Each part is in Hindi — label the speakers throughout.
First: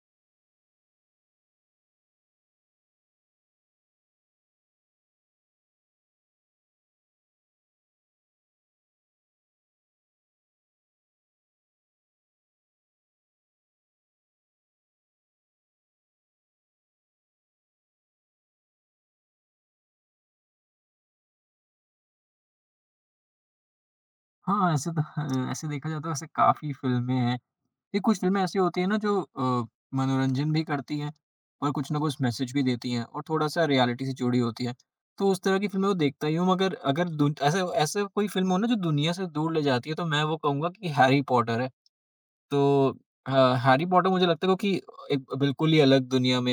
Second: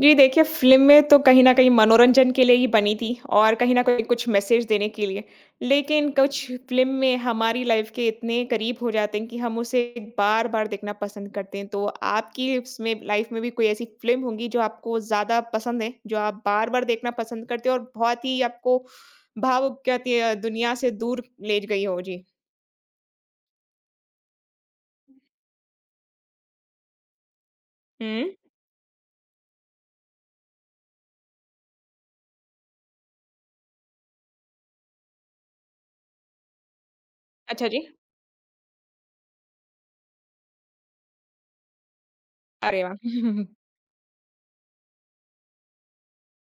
Speaker 1: जी, देखिए फ़िल्में तो कहीं न कहीं मनोरंजन के लिए ही बनी थी और कहीं न कहीं कुछ मैसेज देने के लिए। लेकिन कुछ फ़िल्म में हमारी लाइफ़ के इतने करीब हो जाते हैं कि हम उसे बार-बार देखना पसंद करते हैं। तो आपकी उसमें लाइफ़ में भी कोई ऐसी फ़िल्म होंगी जो आपको ज़्यादा पसंद है, जो आप बार-बार देखना पसंद करते हो और बहुत ही आपको भावुक कहती है दुनिया से दूर ले गई हो? जी।
Speaker 2: हाँ, ऐसे तो ह ऐसे देखा जाए तो ऐसे काफ़ी फ़िल्में हैं। ये कुछ
Speaker 1: हुँ।
Speaker 2: फ़िल्में ऐसी होती हैं ना जो मनोरंजन भी करती हैं और कुछ ना कुछ मैसेज भी देती हैं और थोड़ा-सा रियलिटी से जुड़ी होती हैं। तो उस तरह की फ़िल्में तो देखता ही हूँ, मगर अगर दुन ऐसे
Speaker 1: अच्छा जी।
Speaker 2: ऐसे कोई फ़िल्म हो ना जो दुनिया से दूर ले जाती है, तो मैं वो कहूँगा कि हैरी पॉटर है। तो
Speaker 1: अरे वाह!
Speaker 2: ह
Speaker 1: हुँ,
Speaker 2: हैरी पॉटर मुझे लगता है, क्योंकि एक बिल्कुल ही अलग दुनिया में,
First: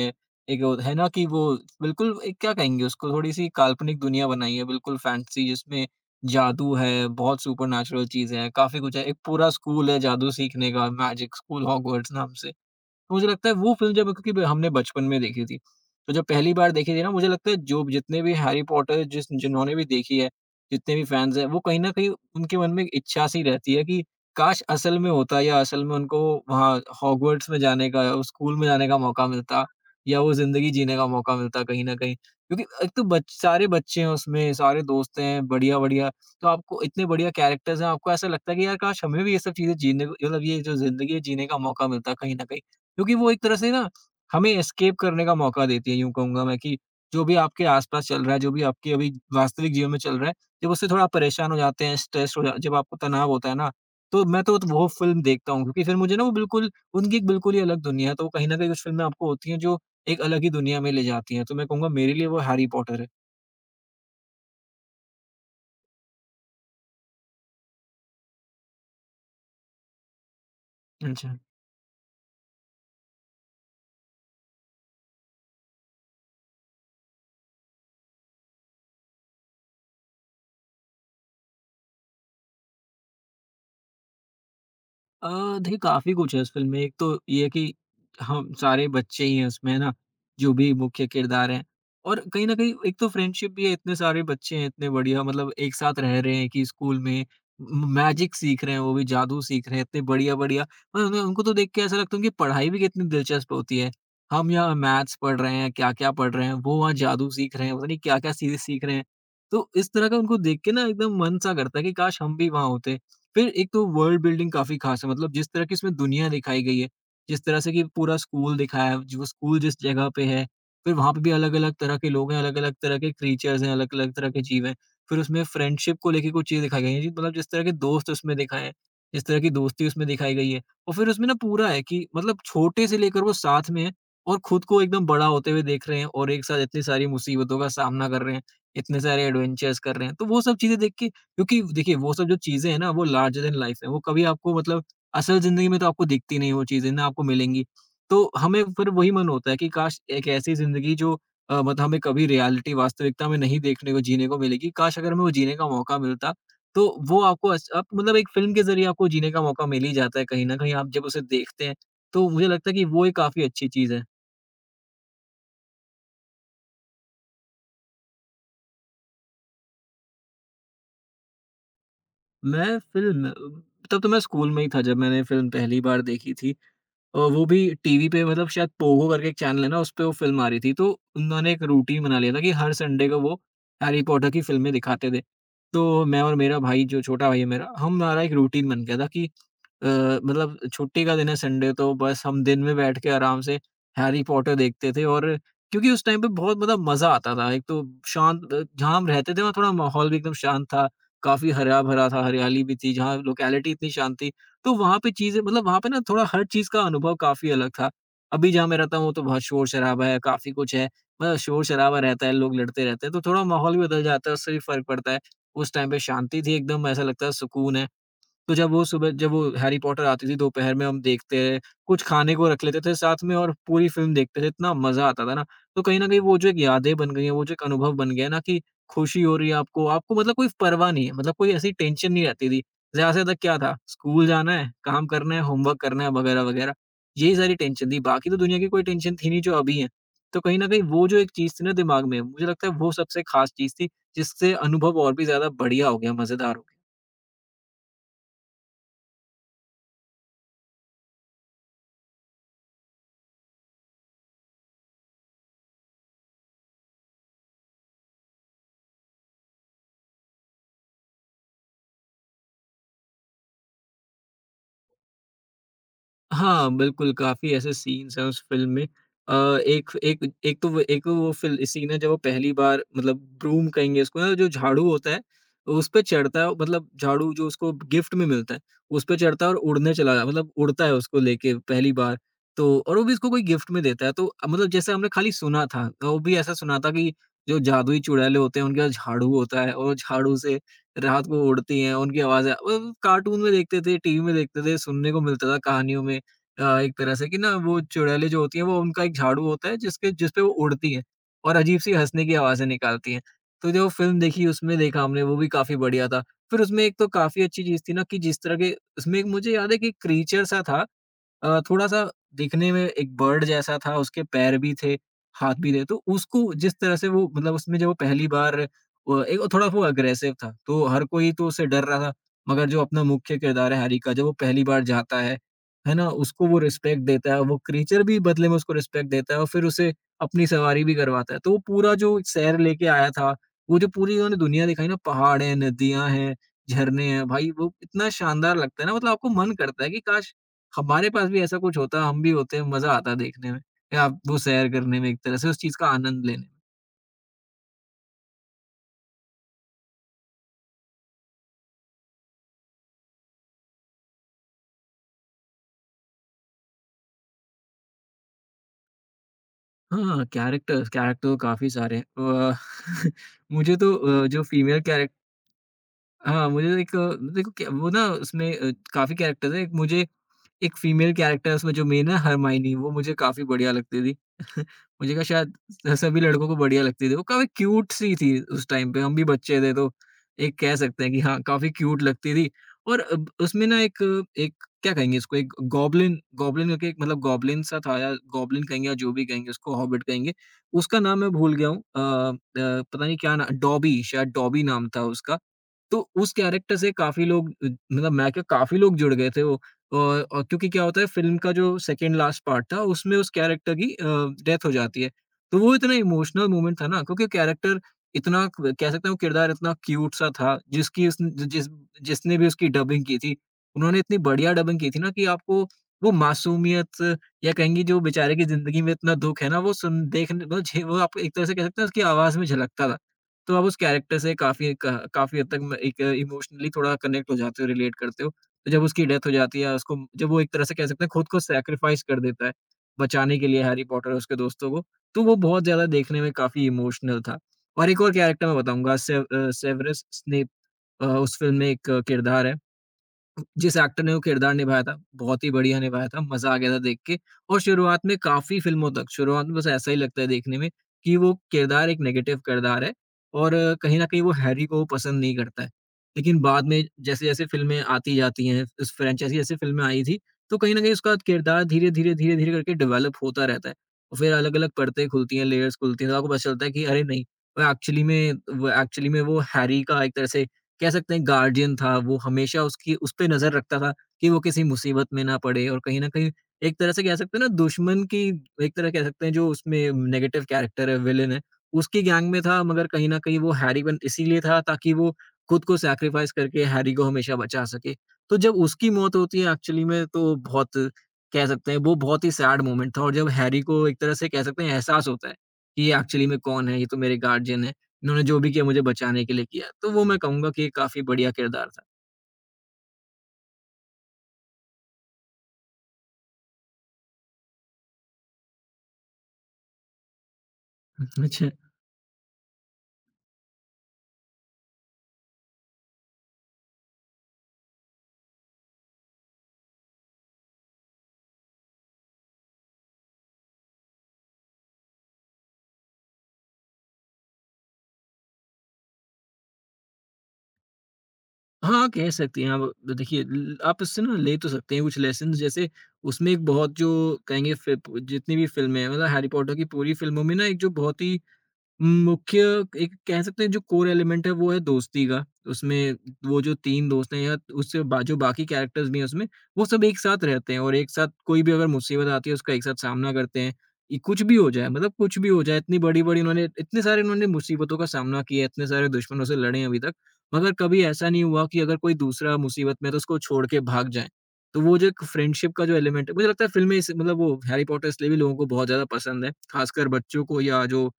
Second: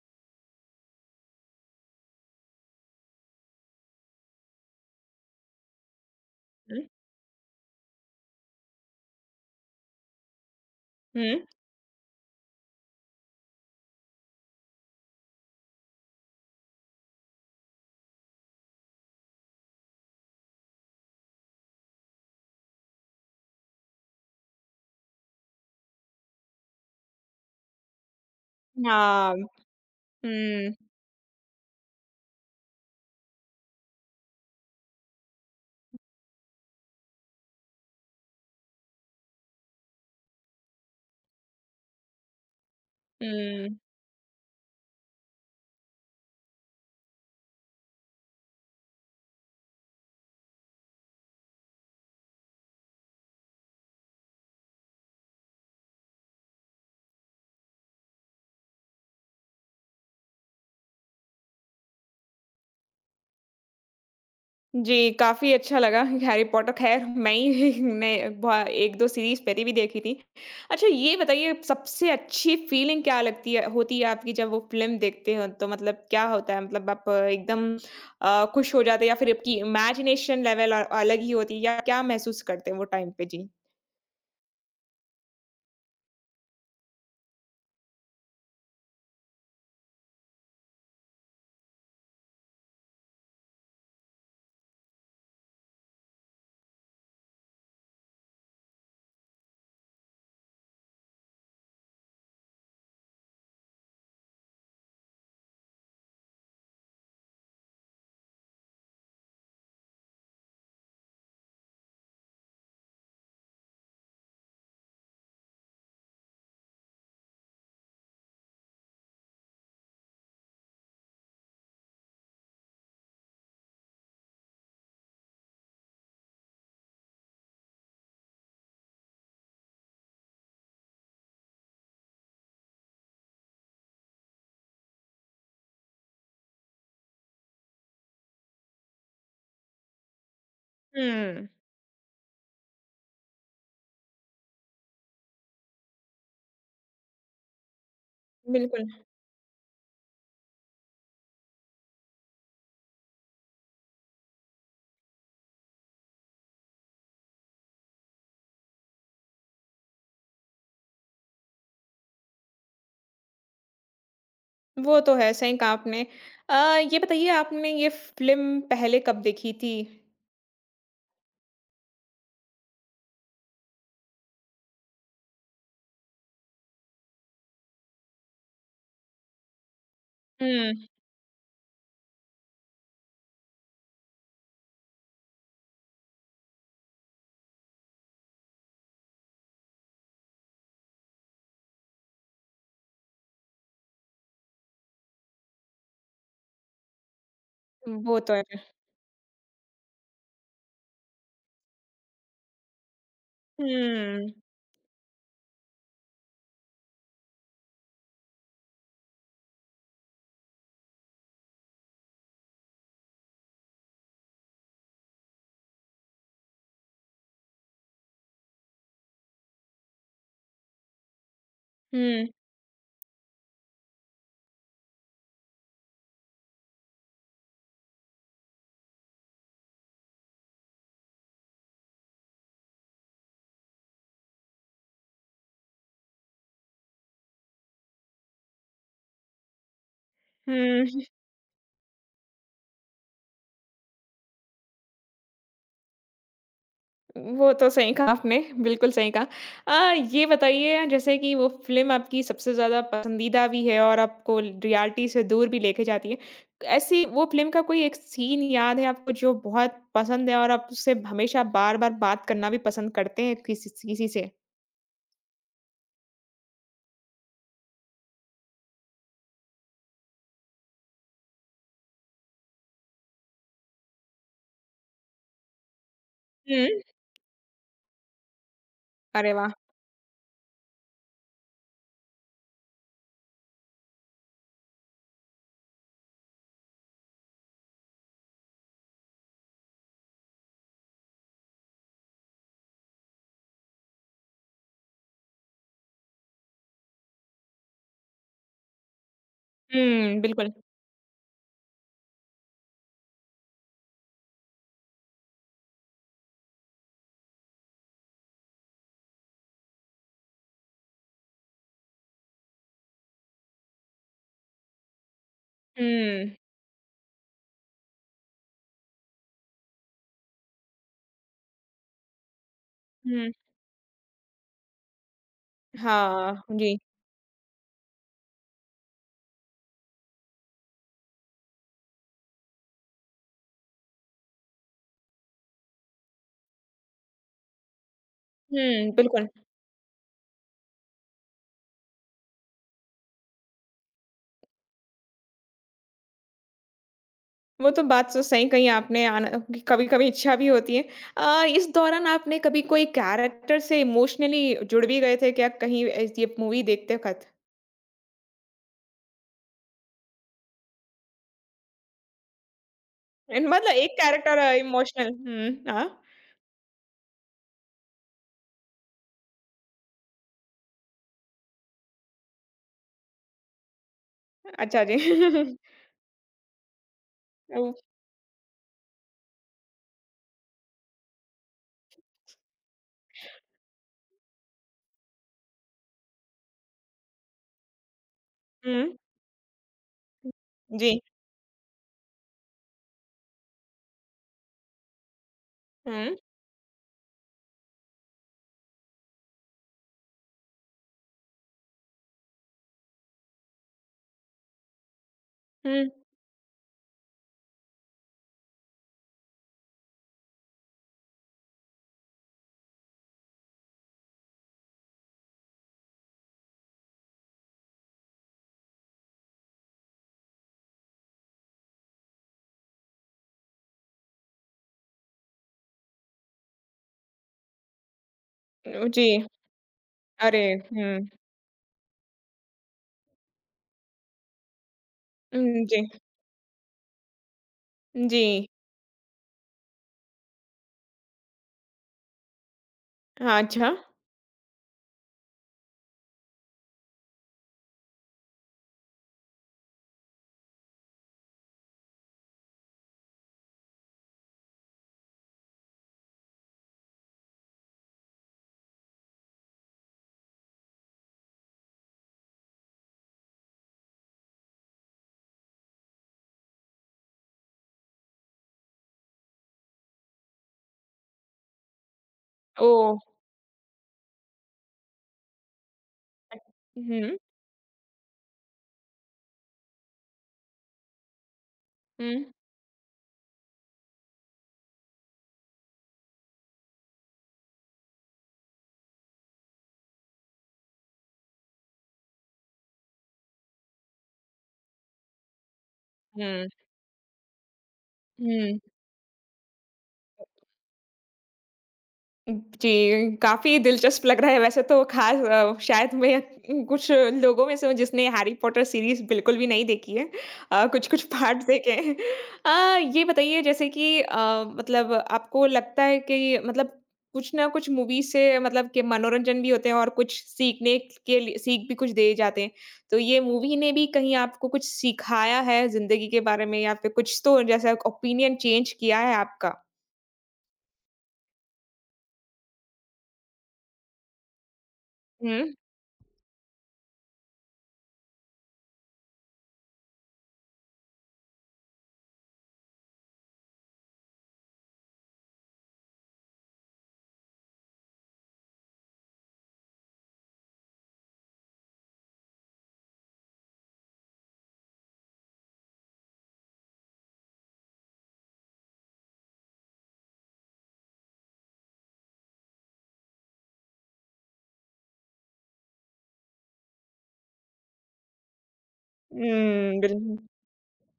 Speaker 2: एक वो है ना कि वो बिल्कुल एक क्या कहेंगे उसको, थोड़ी-सी काल्पनिक दुनिया बनाई है, बिल्कुल फैंटेसी, जिसमें जादू
Speaker 1: हुँ, हुँ।
Speaker 2: है, बहुत सुपरनैचुरल चीज़ें हैं, काफ़ी कुछ है। एक पूरा स्कूल है जादू सीखने का,
Speaker 1: हुँ,
Speaker 2: मैजिक
Speaker 1: हुँ।
Speaker 2: स्कूल हॉगवर्ट्स नाम से। तो मुझे लगता है वो फ़िल्म, जब क्योंकि हमने बचपन में देखी थी, तो जब पहली बार देखी थी ना, मुझे लगता है जो जितने भी हैरी पॉटर जिस जिन्होंने भी देखी है, जितने भी फैन्स हैं, वो कहीं न कहीं उनके मन में एक इच्छा सी रहती है कि काश असल में होता, या असल में उनको वहाँ हॉगवर्ट्स में जाने का, उस स्कूल में जाने का मौका
Speaker 1: हाँ।
Speaker 2: मिलता, या वो ज़िंदगी
Speaker 1: हुँ,
Speaker 2: जीने का मौका मिलता कहीं न कहीं। क्योंकि एक तो बच सारे बच्चे हैं उसमें, सारे दोस्त हैं, बढ़िया-बढ़िया, तो आपको इतने बढ़िया कैरेक्टर्स हैं, आपको ऐसा लगता है कि यार, काश हमें भी ये सब चीज़ें जीने को, मतलब ये जो ज़िंदगी है, जीने का मौका मिलता कहीं न कहीं। क्योंकि वो एक तरह से
Speaker 1: हुँ।
Speaker 2: ना हमें एस्केप करने का मौका देती है, यूँ कहूँगा मैं, कि जो भी आपके आस-पास चल रहा है, जो भी आपके अभी वास्तविक जीवन में चल रहा है, जब उससे थोड़ा आप परेशान हो जाते हैं, स्ट्रेस हो जा जब आपको तनाव होता है ना, तो मैं तो वो फ़िल्म देखता हूँ, क्योंकि फिर मुझे ना वो बिल्कुल उनकी एक बिल्कुल ही अलग दुनिया है, तो कहीं न कहीं कुछ फ़िल्में आपको होती हैं जो एक अलग ही दुनिया में ले जाती हैं, तो मैं कहूँगा मेरे लिए वो हैरी पॉटर है।
Speaker 1: जी, काफ़ी अच्छा लगा। हैरी पॉटर ख़ैर मैं ही मैं ब 1-2 सीरीज़ पहले भी देखी थी। अच्छा
Speaker 2: हाँ
Speaker 1: ये
Speaker 2: जी।
Speaker 1: बताइए सबसे अच्छी फ़ीलिंग क्या लगती है होती है आपकी जब वो फ़िल्म देखते हो? तो मतलब क्या होता है? मतलब आप एकदम खुश हो जाते हैं या फिर आपकी इमेजिनेशन लेवल अलग ही होती है या क्या महसूस करते हैं वो टाइम पे? जी।
Speaker 2: देखिए, काफ़ी कुछ है इस फ़िल्म में। एक तो ये है कि हम सारे बच्चे ही हैं उसमें, है ना? जो भी मुख्य किरदार हैं, और कहीं न कहीं एक तो फ्रेंडशिप भी है, इतने सारे बच्चे हैं, इतने बढ़िया, मतलब एक साथ रह रहे हैं कि स्कूल में म मैजिक सीख रहे हैं, वो भी जादू सीख रहे हैं, इतने बढ़िया-बढ़िया। और उन्हें उनको तो देख के ऐसा लगता है उनकी पढ़ाई भी कितनी दिलचस्प होती है। हम यहाँ मैथ्स पढ़ रहे हैं, क्या-क्या पढ़ रहे हैं, वो वहाँ जादू सीख रहे हैं, पता नहीं क्या-क्या चीज़ें सीख रहे हैं। तो इस तरह का उनको देख के ना एकदम मन सा करता है कि काश हम भी वहाँ होते। फिर एक तो वर्ल्ड बिल्डिंग काफ़ी ख़ास है, मतलब जिस तरह की इसमें दुनिया दिखाई गई है, जिस तरह से कि पूरा स्कूल दिखाया है, जो स्कूल जिस जगह पे है, फिर वहाँ पे भी अलग-अलग तरह के लोग हैं, अलग-अलग तरह के क्रीचर्स हैं, अलग-अलग तरह के जीव हैं। फिर उसमें फ्रेंडशिप को लेके कुछ चीज़ें दिखाई गई हैं जी, मतलब जिस तरह के दोस्त उसमें दिखाए हैं, जिस तरह की दोस्ती उसमें दिखाई गई है, और फिर उसमें ना पूरा है कि मतलब छोटे से लेकर वो साथ में है, और खुद को एकदम बड़ा होते हुए देख रहे हैं, और एक साथ इतनी सारी मुसीबतों का सामना कर रहे हैं, इतने सारे एडवेंचर्स कर रहे हैं। तो वो सब चीज़ें देख के,
Speaker 1: हुँ।
Speaker 2: क्योंकि देखिए वो सब जो चीज़ें हैं ना वो लार्जर देन लाइफ है, वो कभी आपको, मतलब असल ज़िंदगी में तो आपको दिखती नहीं, वो चीज़ें ना आपको मिलेंगी। तो हमें
Speaker 1: बिल्कुल,
Speaker 2: फिर वही मन होता है कि काश एक ऐसी ज़िंदगी जो मतलब हमें कभी रियलिटी, वास्तविकता में नहीं देखने को, जीने को मिलेगी, काश अगर हमें वो जीने का मौका मिलता, तो वो आपको अस आप मतलब एक फ़िल्म के ज़रिए आपको जीने का मौका मिल ही जाता है कहीं न कहीं, आप जब उसे देखते हैं, तो मुझे लगता है कि वो एक काफ़ी अच्छी चीज़ है।
Speaker 1: वो तो है, सही कहा आपने। अ, ये बताइए आपने ये फ़िल्म पहले कब देखी थी?
Speaker 2: मैं फ़िल्म, तब तो मैं स्कूल में ही था जब मैंने फ़िल्म पहली बार देखी थी। वो भी टीवी पे, मतलब शायद पोगो करके एक चैनल है ना, उसपे वो फ़िल्म आ रही
Speaker 1: हुँ।
Speaker 2: थी, तो उन्होंने एक रूटीन बना लिया था कि हर संडे को वो हैरी पॉटर की फ़िल्में दिखाते थे। तो मैं और मेरा भाई, जो छोटा भाई है मेरा, हमारा एक रूटीन बन गया था कि मतलब छुट्टी का दिन है संडे, तो बस हम दिन में बैठ के आराम से हैरी पॉटर देखते थे, और क्योंकि उस टाइम पे बहुत मतलब मज़ा आता था। एक तो
Speaker 1: वो तो
Speaker 2: शांत,
Speaker 1: है।
Speaker 2: जहाँ हम रहते थे वहाँ थोड़ा माहौल भी एकदम शांत था, काफ़ी हरा-भरा था, हरियाली भी थी, जहाँ लोकेलिटी इतनी शांत थी,
Speaker 1: हुँ।
Speaker 2: तो वहाँ पे चीज़ें, मतलब वहाँ पे ना थोड़ा हर चीज़ का अनुभव काफ़ी अलग था। अभी जहाँ मैं रहता हूँ, तो बहुत शोर-शराबा है, काफ़ी कुछ है। मतलब शोर-शराबा रहता है, लोग लड़ते रहते हैं, तो थोड़ा माहौल भी बदल जाता है, उससे भी फ़र्क पड़ता है। उस टाइम पे शांति थी एकदम, ऐसा लगता है सुकून है। तो जब वो सुबह, जब वो हैरी पॉटर आती थी दोपहर में हम देखते हैं, कुछ
Speaker 1: हुँ।
Speaker 2: खाने को रख लेते थे साथ में, और पूरी फ़िल्म देखते थे, इतना मज़ा आता था ना। तो कहीं न कहीं वो जो एक यादें बन गई हैं, वो जो एक अनुभव बन गया है ना कि खुशी हो रही है आपको, आपको मतलब कोई परवाह नहीं है, मतलब कोई ऐसी टेंशन नहीं रहती थी। ज़्यादा से ज़्यादा क्या था, स्कूल जाना है, काम करना है, होमवर्क करना है, वगैरह-वगैरह, यही सारी टेंशन थी, बाकी तो दुनिया की कोई टेंशन थी नहीं जो अभी है। तो कहीं न कहीं
Speaker 1: हुँ।
Speaker 2: वो जो एक चीज़ थी ना दिमाग में, मुझे लगता है वो सबसे ख़ास चीज़ थी, जिससे अनुभव और भी ज़्यादा बढ़िया हो गया, मज़ेदार हो गया।
Speaker 1: वो तो सही कहा आपने, बिल्कुल सही कहा। ये बताइए जैसे कि वो फ़िल्म आपकी सबसे ज़्यादा पसंदीदा भी है और आपको रियलिटी से दूर भी लेके जाती है। ऐसी वो फ़िल्म का कोई एक सीन याद है आपको जो बहुत पसंद है और आप उससे हमेशा बार-बार बात करना भी पसंद करते हैं किसी किसी से?
Speaker 2: हाँ, बिल्कुल, काफ़ी ऐसे सीन्स हैं उस फ़िल्म में। अ, एक एक एक तो वो फ़िल सीन है जब वो पहली बार, मतलब ब्रूम कहेंगे उसको ना जो झाड़ू होता है, उस पे चढ़ता है,
Speaker 1: हुँ,
Speaker 2: मतलब झाड़ू जो उसको गिफ्ट में मिलता है, उस पे
Speaker 1: अरे
Speaker 2: चढ़ता है
Speaker 1: वाह!
Speaker 2: और उड़ने चला जा मतलब उड़ता है उसको लेके पहली बार। तो और वो भी इसको कोई गिफ्ट में देता है, तो मतलब जैसे हमने खाली सुना था, तो वो भी ऐसा सुना था कि जो जादुई चुड़ैलें होते हैं उनके पास झाड़ू होता है, और झाड़ू से रात को उड़ती हैं, उनकी आवाज़ें, कार्टून में देखते थे, टीवी में देखते थे, सुनने को मिलता था कहानियों में। एक तरह से कि ना वो चुड़ैलें जो होती हैं वो उनका एक झाड़ू होता है जिसके
Speaker 1: हुँ,
Speaker 2: जिस पे वो
Speaker 1: बिल्कुल।
Speaker 2: उड़ती हैं, और अजीब-सी हँसने की आवाज़ें निकालती हैं। तो जो फ़िल्म देखी उसमें देखा हमने, वो भी काफ़ी बढ़िया था। फिर उसमें एक तो काफ़ी अच्छी चीज़ थी ना कि जिस तरह के उसमें एक, मुझे याद है कि क्रीचर सा था, थोड़ा-सा दिखने में एक बर्ड जैसा था, उसके पैर भी थे, हाथ भी थे। तो
Speaker 1: हुँ,
Speaker 2: उसको जिस तरह से वो, मतलब उसमें जब वो पहली बार, वो एक थोड़ा वो अग्रेसिव था, तो हर कोई तो उससे डर रहा था। मगर जो अपना
Speaker 1: हुँ।
Speaker 2: मुख्य किरदार है हैरी का, जब वो पहली बार जाता है ना?
Speaker 1: हाँ,
Speaker 2: उसको वो
Speaker 1: जी।
Speaker 2: रिस्पेक्ट देता है, वो क्रीचर भी बदले में उसको रिस्पेक्ट देता है, और फिर उसे अपनी सवारी भी करवाता है। तो वो पूरा जो सैर लेके आया था, वो जो पूरी उन्होंने दुनिया दिखाई ना, पहाड़ हैं, नदियाँ हैं, झरने हैं, भाई वो इतना शानदार लगता है
Speaker 1: हुँ,
Speaker 2: ना, मतलब
Speaker 1: बिल्कुल।
Speaker 2: आपको मन करता है कि काश! हमारे पास भी ऐसा कुछ होता, हम भी होते, मज़ा आता देखने में। या आप वो सैर करने में एक तरह से उस चीज़ का आनंद लेने में।
Speaker 1: वो तो बात तो सही कही आपने आना कभी-कभी इच्छा भी होती है। इस दौरान आपने कभी कोई कैरेक्टर से इमोशनली जुड़ भी गए थे क्या कहीं ये मूवी देखते वक़्त?
Speaker 2: हाँ, कैरेक्टर्स, कैरेक्टर काफ़ी सारे हैं।
Speaker 1: एन मतलब
Speaker 2: मुझे
Speaker 1: एक
Speaker 2: तो,
Speaker 1: कैरेक्टर
Speaker 2: जो फीमेल
Speaker 1: इमोशनल
Speaker 2: कैरेक्टर,
Speaker 1: हुँ, हाँ।
Speaker 2: हाँ, मुझे एक, देखो क्या वो ना उसमें, काफ़ी कैरेक्टर्स हैं। एक मुझे एक फीमेल कैरेक्टर है उसमें जो मेन है हरमाइनी, वो मुझे काफ़ी बढ़िया लगती थी।
Speaker 1: अच्छा जी।
Speaker 2: मुझे लगा शायद स सभी लड़कों को बढ़िया लगती थी। वो काफ़ी
Speaker 1: ओ
Speaker 2: क्यूट सी थी उस टाइम पे, हम भी बच्चे थे, तो एक कह सकते हैं कि हाँ, काफ़ी क्यूट लगती थी। और अब उसमें ना एक एक, क्या कहेंगे इसको, एक गॉब्लिन गॉब्लिन करके, एक मतलब गॉब्लिन सा था, या गॉब्लिन कहेंगे, या
Speaker 1: हुँ,
Speaker 2: जो भी कहेंगे उसको हॉबिट कहेंगे।
Speaker 1: जी।
Speaker 2: उसका नाम मैं भूल गया हूँ, पता नहीं क्या ना, डॉबी शायद, डॉबी नाम था उसका। तो
Speaker 1: हुँ,
Speaker 2: उस कैरेक्टर से काफ़ी लोग, मतलब मैं क्या, काफ़ी लोग जुड़ गए थे वो। और क्योंकि क्या होता है, फ़िल्म का जो सेकंड लास्ट पार्ट था, उसमें उस कैरेक्टर की डेथ हो जाती है। तो वो
Speaker 1: हुँ।
Speaker 2: इतना इमोशनल मोमेंट था ना, क्योंकि कैरेक्टर इतना, क कह सकते हैं, वो किरदार इतना क्यूट सा था, जिसकी, उसन ज जिस जिसने भी उसकी डबिंग की थी, उन्होंने इतनी बढ़िया डबिंग की थी ना, कि आपको वो मासूमियत, या कहेंगे जो बेचारे की ज़िंदगी में इतना दुःख है ना, वो सुन देखने वो झे वो, आप एक तरह से कह सकते हैं, उसकी आवाज़ में झलकता था। तो आप उस कैरेक्टर से काफ़ी हद तक म एक इमोशनली थोड़ा कनेक्ट हो जाते हो, रिलेट करते हो। जब
Speaker 1: ओ,
Speaker 2: उसकी
Speaker 1: जी।
Speaker 2: डेथ हो जाती है, उसको जब वो
Speaker 1: अरे!
Speaker 2: एक तरह से कह सकते
Speaker 1: हुँ,
Speaker 2: हैं खुद को सैक्रिफाइस कर देता है, बचाने के लिए हैरी पॉटर और उसके दोस्तों को, तो वो
Speaker 1: हुँ,
Speaker 2: बहुत ज़्यादा
Speaker 1: जी,
Speaker 2: देखने में काफ़ी इमोशनल था। और एक और
Speaker 1: जी।
Speaker 2: कैरेक्टर मैं बताऊँगा, से सेवेरस स्नेप, उस फ़िल्म में एक किरदार है।
Speaker 1: हाँ, अच्छा।
Speaker 2: जिस एक्टर ने वो किरदार निभाया था, बहुत ही बढ़िया निभाया था, मज़ा आ गया था देख के। और शुरुआत में काफ़ी फ़िल्मों तक, शुरुआत में बस ऐसा ही लगता है देखने में, कि वो किरदार एक नेगेटिव किरदार है, और कहीं न कहीं वो हैरी को पसंद नहीं करता है। लेकिन बाद में जैसे-जैसे फ़िल्में आती जाती हैं, इस फ्रैंचाइज़ी जैसे फ़िल्में आई थी, तो कहीं न कहीं उसका किरदार धीरे-धीरे, धीरे-धीरे करके डेवलप होता रहता है। और फिर अलग-अलग परतें खुलती हैं, लेयर्स खुलती हैं, तो आपको पता चलता है कि अरे नहीं, वो एक्चुअली में वो एक्चुअली में वो हैरी का एक तरह से कह सकते हैं गार्डियन था, वो हमेशा
Speaker 1: ओह!
Speaker 2: उसकी उस पे नज़र रखता था, कि वो किसी मुसीबत में ना पड़े। और कहीं न कहीं
Speaker 1: अ,
Speaker 2: एक तरह से कह
Speaker 1: हुँ,
Speaker 2: सकते हैं ना, दुश्मन की, एक तरह कह सकते हैं जो उसमें नेगेटिव कैरेक्टर है, विलेन है, उसकी गैंग
Speaker 1: हुँ,
Speaker 2: में था, मगर कहीं न कहीं वो हैरी बन इसीलिए था ताकि वो खुद को सैक्रिफाइस करके हैरी को हमेशा बचा सके। तो जब उसकी मौत होती है एक्चुअली में, तो बहुत कह सकते हैं वो बहुत ही सैड मोमेंट था। और जब हैरी को एक तरह से कह सकते हैं एहसास होता है, कि ये एक्चुअली में
Speaker 1: हुँ,
Speaker 2: कौन है, ये तो मेरे गार्डियन है। उन्होंने जो भी
Speaker 1: हुँ।
Speaker 2: किया मुझे बचाने के लिए किया, तो वो मैं कहूँगा कि काफ़ी बढ़िया किरदार था।
Speaker 1: जी, काफ़ी दिलचस्प लग रहा है वैसे तो ख़ास शायद मैं कुछ लोगों में से हूँ जिसने हैरी पॉटर सीरीज़ बिल्कुल भी नहीं देखी है। कुछ-कुछ पार्ट्स
Speaker 2: अच्छा।
Speaker 1: देखे हैं। ये बताइए जैसे कि मतलब आपको लगता है कि मतलब कुछ ना कुछ मूवी से मतलब के मनोरंजन भी होते हैं और कुछ सीखने के लिए सीख भी कुछ दिए जाते हैं। तो ये मूवी ने भी कहीं आपको कुछ सिखाया है ज़िंदगी के बारे में या फिर कुछ तो जैसा ओपिनियन चेंज किया है आपका?
Speaker 2: हाँ, कह सकती हैं आप। देखिए, ल आप उससे ना ले तो सकते हैं कुछ लेसन्स,
Speaker 1: हुँ।
Speaker 2: जैसे उसमें एक बहुत जो कहेंगे फ़िप जितनी भी फ़िल्में हैं, मतलब हैरी पॉटर की पूरी फ़िल्मों में ना, एक जो बहुत ही मुख्य, एक कह सकते हैं जो कोर एलिमेंट है, वो है दोस्ती का। उसमें वो जो 3 दोस्त हैं या उससे बा जो बाकी कैरेक्टर्स भी हैं उसमें, वो सब एक साथ रहते हैं, और एक साथ कोई भी अगर मुसीबत आती है, उसका एक साथ सामना करते हैं। ये कुछ भी हो जाए, मतलब कुछ भी हो जाए, इतनी बड़ी-बड़ी उन्होंने, इतने सारे उन्होंने मुसीबतों का सामना किया है, इतने सारे दुश्मनों से लड़े हैं अभी तक। मगर कभी ऐसा नहीं हुआ कि अगर कोई दूसरा मुसीबत में है, तो उसको छोड़ के भाग जाएँ। तो वो जो एक फ्रेंडशिप का जो एलिमेंट है, मुझे लगता है फ़िल्में इस मतलब, वो हैरी पॉटर इसलिए भी लोगों को बहुत ज़्यादा पसंद है।
Speaker 1: हुँ,
Speaker 2: ख़ासकर
Speaker 1: बिल्कुल।
Speaker 2: बच्चों को, या जो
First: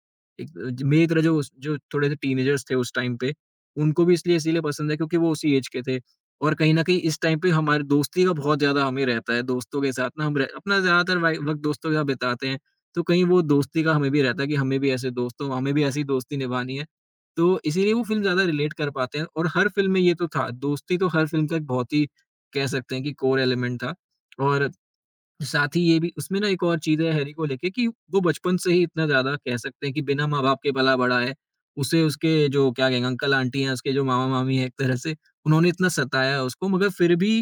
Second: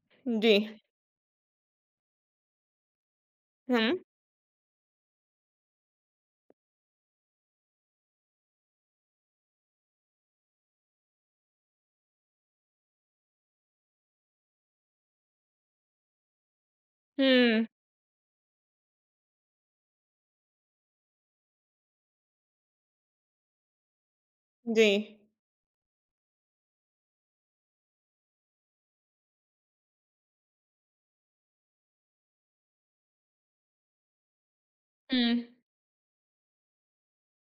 Speaker 2: एक,
Speaker 1: जी।
Speaker 2: ज मेरी तरह जो उस जो थोड़े से टीनेजर्स थे उस टाइम पे,
Speaker 1: हुँ।
Speaker 2: उनको भी इसलिए इसीलिए पसंद है, क्योंकि वो उसी ऐज के थे। और कहीं न कहीं इस टाइम पे हमारी दोस्ती का बहुत ज़्यादा हमें रहता है, दोस्तों के साथ ना, हम रह अपना ज़्यादातर वाइ वक़्त दोस्तों के साथ बिताते हैं, तो कहीं वो दोस्ती का हमें भी रहता है, कि हमें भी ऐसे दोस्त हों, हमें भी ऐसी दोस्ती निभानी है। तो
Speaker 1: हुँ,
Speaker 2: इसीलिए वो फ़िल्म ज़्यादा रिलेट कर पाते हैं, और हर फ़िल्म में ये तो था, दोस्ती तो हर फ़िल्म का एक बहुत ही कह सकते हैं कि कोर एलिमेंट था। और
Speaker 1: जी।
Speaker 2: साथ ही ये भी, उसमें ना एक और चीज़ है हैरी को लेके, कि वो बचपन से ही इतना ज़्यादा कह सकते हैं कि बिना माँ-बाप के पला-बड़ा है। उसे उसके जो क्या कहेंगे अंकल-आंटी हैं, उसके जो मामा-मामी हैं एक तरह से,
Speaker 1: हुँ।
Speaker 2: उन्होंने इतना सताया उसको, मगर फिर भी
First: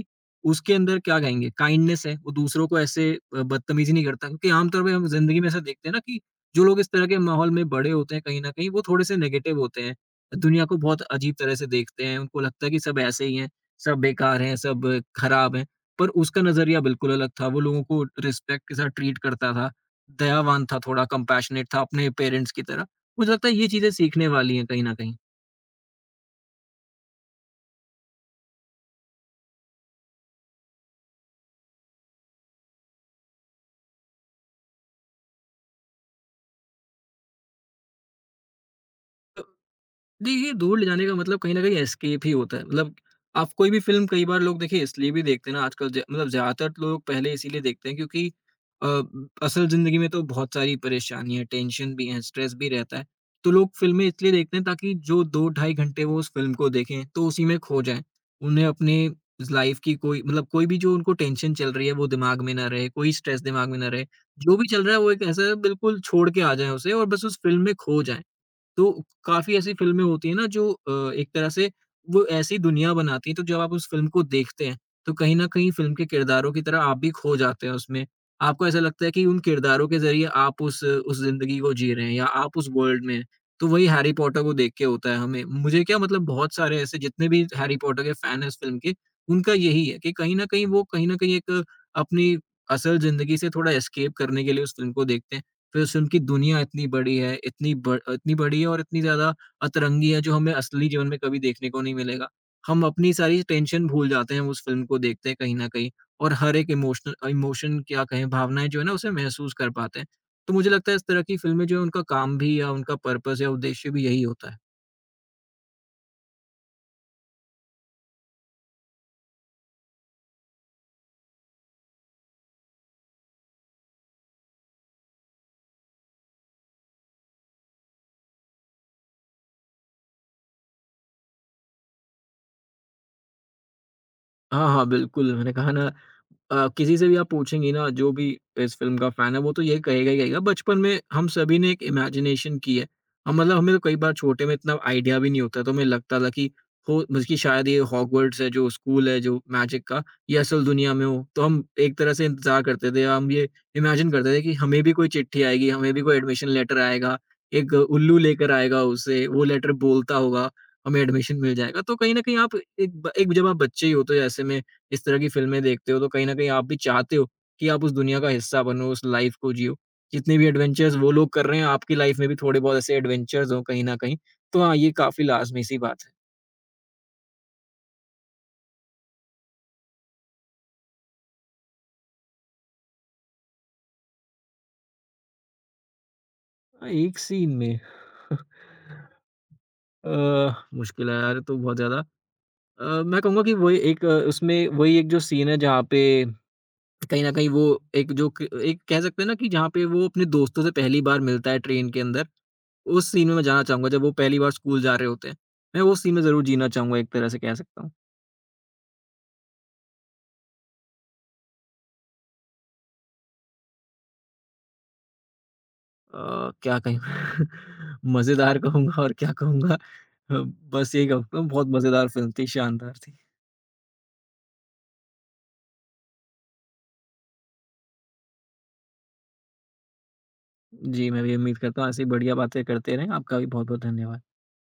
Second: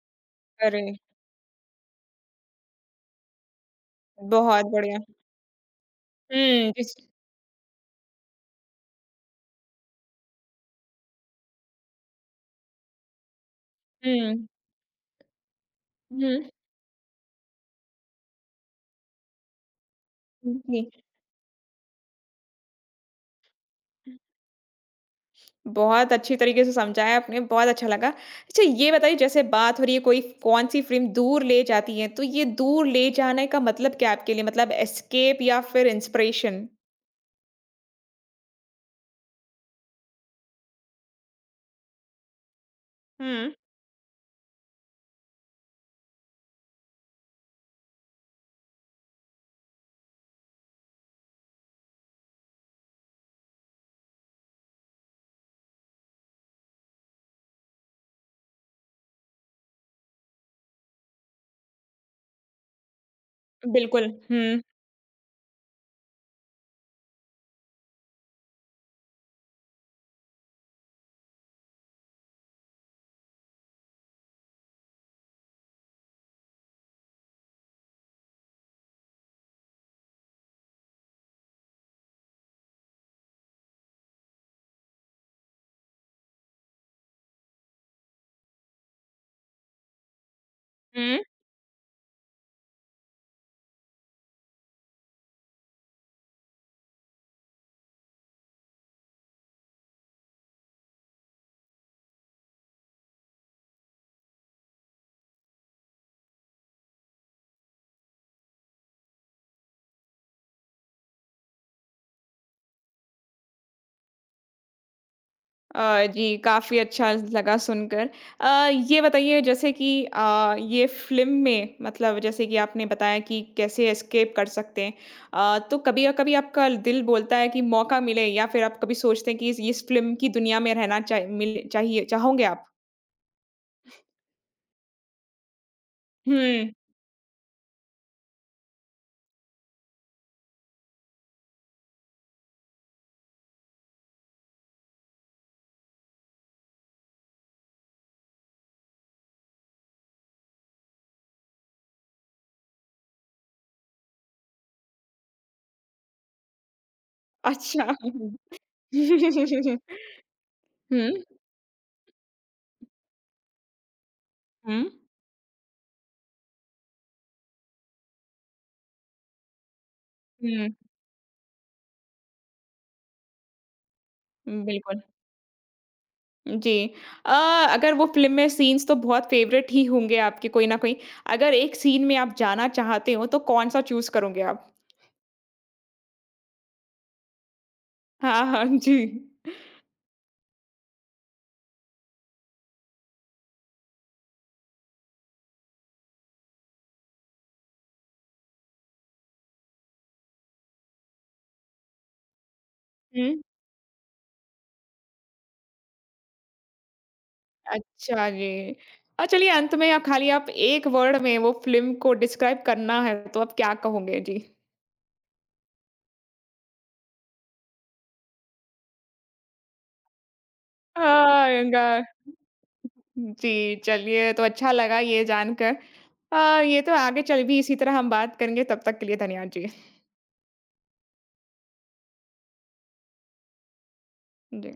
Speaker 2: उसके
Speaker 1: अरे!
Speaker 2: अंदर क्या कहेंगे काइंडनेस है। वो दूसरों को ऐसे, बदतमीज़ी नहीं करता, क्योंकि
Speaker 1: बहुत
Speaker 2: आम तौर पे
Speaker 1: बढ़िया।
Speaker 2: हम ज़िंदगी में ऐसा देखते हैं ना, कि जो
Speaker 1: हुँ,
Speaker 2: लोग इस
Speaker 1: जिस
Speaker 2: तरह के माहौल में बड़े होते हैं, कहीं न कहीं वो थोड़े से नेगेटिव होते हैं। दुनिया को बहुत अजीब तरह से देखते हैं, उनको लगता है कि सब ऐसे ही हैं, सब बेकार
Speaker 1: हुँ,
Speaker 2: हैं, सब खराब हैं। पर
Speaker 1: हुँ,
Speaker 2: उसका नज़रिया बिल्कुल अलग था, वो लोगों को रिस्पेक्ट के साथ ट्रीट करता था, दयावान था,
Speaker 1: जी।
Speaker 2: थोड़ा कंपैशनेट था अपने पेरेंट्स की तरह। मुझे लगता है ये चीज़ें सीखने वाली हैं कहीं न कहीं।
Speaker 1: बहुत अच्छी तरीके से समझाया आपने, बहुत अच्छा लगा। अच्छा ये बताइए जैसे बात हो रही है कोई कौन-सी फ़िल्म दूर ले जाती है, तो ये दूर ले जाने का मतलब क्या है आपके लिए? मतलब एस्केप या फिर इंस्पिरेशन?
Speaker 2: देखिए, दूर ले जाने का मतलब कहीं न कहीं एस्केप ही होता है। मतलब आप
Speaker 1: हुँ,
Speaker 2: कोई भी फ़िल्म, कई बार लोग देखिए इसलिए भी देखते हैं ना आजकल, ज मतलब ज़्यादातर लोग पहले इसीलिए देखते हैं, क्योंकि अ, असल ज़िंदगी में तो बहुत सारी परेशानियाँ, टेंशन भी है, स्ट्रेस भी रहता है। तो लोग फ़िल्में इसलिए देखते हैं, ताकि जो 2 ढाई घंटे वो उस फ़िल्म को देखें, तो उसी में खो जाएँ। उन्हें अपने लाइफ़ की कोई, मतलब कोई भी जो उनको टेंशन चल रही है वो दिमाग में ना रहे, कोई स्ट्रेस दिमाग में ना रहे।
Speaker 1: बिल्कुल।
Speaker 2: जो
Speaker 1: हुँ,
Speaker 2: भी चल रहा है वो एक ऐसा बिल्कुल छोड़ के आ जाएँ उसे, और बस उस फ़िल्म में खो जाएँ। तो काफ़ी ऐसी फ़िल्में होती हैं ना, जो एक तरह से वो ऐसी दुनिया बनाती हैं, तो जब आप उस फ़िल्म को देखते हैं, तो कहीं न कहीं फ़िल्म के किरदारों की तरह आप भी खो जाते हैं उसमें। आपको ऐसा लगता है कि उन किरदारों के ज़रिए आप उस ज़िंदगी को जी रहे हैं, या आप उस वर्ल्ड में हैं। तो वही हैरी पॉटर को देख के होता है हमें। मुझे क्या मतलब, बहुत सारे ऐसे जितने भी हैरी पॉटर के फ़ैन हैं इस फ़िल्म के, उनका यही है कि कहीं न कहीं वो, कहीं
Speaker 1: हुँ।
Speaker 2: न कहीं एक अपनी असल ज़िंदगी से थोड़ा एस्केप करने के लिए उस फ़िल्म को देखते हैं। फिर उस फ़िल्म की दुनिया इतनी बड़ी है, इतनी बड़ी है, और इतनी ज़्यादा अतरंगी है, जो हमें असली जीवन में कभी देखने को नहीं मिलेगा। हम अपनी सारी टेंशन भूल जाते हैं, हम उस फ़िल्म को देखते हैं कहीं न कहीं, और हर एक इमोशनल, इमोशन क्या कहें, भावनाएँ जो है ना, उसे महसूस कर पाते हैं। तो मुझे लगता है इस तरह की फ़िल्में जो हैं, उनका काम भी या उनका पर्पस या उद्देश्य भी यही होता है।
Speaker 1: जी, काफ़ी अच्छा लगा सुनकर। अ, ये बताइए जैसे कि ये फ़िल्म में मतलब जैसे कि आपने बताया कि कैसे एस्केप कर सकते हैं। तो कभी कभी आपका दिल बोलता है कि मौका मिले या फिर आप कभी सोचते हैं कि इस फ़िल्म की दुनिया में रहना चाह मिल चाहिए चाहोगे आप?
Speaker 2: हाँ, हाँ, बिल्कुल, मैंने कहा ना,
Speaker 1: हुँ,
Speaker 2: किसी से भी आप पूछेंगी ना, जो भी इस फ़िल्म का फ़ैन है वो तो यही कहेगा ही कहेगा, बचपन में हम सभी ने एक इमेजिनेशन की है। हम मतलब हमें तो कई बार छोटे में इतना आइडिया भी नहीं होता, तो हमें लगता था कि हो बल्कि शायद ये हॉगवर्ट्स है, जो स्कूल है जो मैजिक का, ये असल दुनिया में हो। तो हम एक तरह से इंतज़ार करते थे, हम ये इमेजिन करते थे, कि हमें भी कोई चिट्ठी आएगी, हमें भी कोई एडमिशन लेटर आएगा, एक
Speaker 1: अच्छा।
Speaker 2: उल्लू लेकर आएगा उसे, वो लेटर बोलता होगा, हमें
Speaker 1: हुँ।
Speaker 2: एडमिशन मिल जाएगा। तो कहीं न कहीं आप एक जब आप बच्चे ही हो, तो ऐसे में
Speaker 1: हुँ।
Speaker 2: इस तरह की फ़िल्में देखते हो, तो कहीं न कहीं आप भी चाहते हो कि आप उस दुनिया का हिस्सा बनो, उस लाइफ़ को जियो। जितने भी एडवेंचर्स वो लोग कर रहे हैं, आपकी लाइफ़ में भी थोड़े बहुत ऐसे एडवेंचर्स हों कहीं न कहीं। तो
Speaker 1: हुँ,
Speaker 2: हाँ, ये
Speaker 1: बिल्कुल।
Speaker 2: काफ़ी लाज़मी सी बात है।
Speaker 1: जी। अ, अगर वो फ़िल्म में सीन्स तो बहुत फ़ेवरेट ही होंगे आपके कोई ना कोई। अगर एक सीन में आप जाना चाहते हो तो कौन-सा चूज़ करोगे आप?
Speaker 2: एक सीन में,
Speaker 1: हाँ, हाँ, जी।
Speaker 2: अ, मुश्किल है यार, ये तो बहुत ज़्यादा। मैं कहूँगा कि वही एक, उसमें वही एक जो सीन है जहाँ पे कहीं न कहीं वो, एक जो क एक कह सकते हैं ना, कि जहाँ पे वो अपने दोस्तों से पहली बार मिलता है ट्रेन के अंदर, उस सीन में
Speaker 1: हुँ।
Speaker 2: मैं जाना चाहूँगा, जब वो पहली बार स्कूल जा रहे होते हैं। मैं वो सीन में ज़रूर जीना चाहूँगा, एक तरह से कह सकता हूँ।
Speaker 1: अच्छा जी। चलिए अंत में आप खाली आप 1 वर्ड में वो फ़िल्म को डिस्क्राइब करना है तो आप क्या कहोगे? जी।
Speaker 2: क्या कहूँ, मज़ेदार कहूँगा, और क्या कहूँगा, बस यही कहूँगा,
Speaker 1: हाँ,
Speaker 2: बहुत
Speaker 1: ग
Speaker 2: मज़ेदार फ़िल्म थी, शानदार थी।
Speaker 1: जी, चलिए तो अच्छा लगा ये जानकर। ये तो आगे चल भी इसी तरह हम बात करेंगे तब तक के लिए धन्यवाद जी।
Speaker 2: जी, मैं भी उम्मीद करता हूँ ऐसी बढ़िया बातें करते रहें। आपका भी बहुत-बहुत धन्यवाद।
Speaker 1: जी।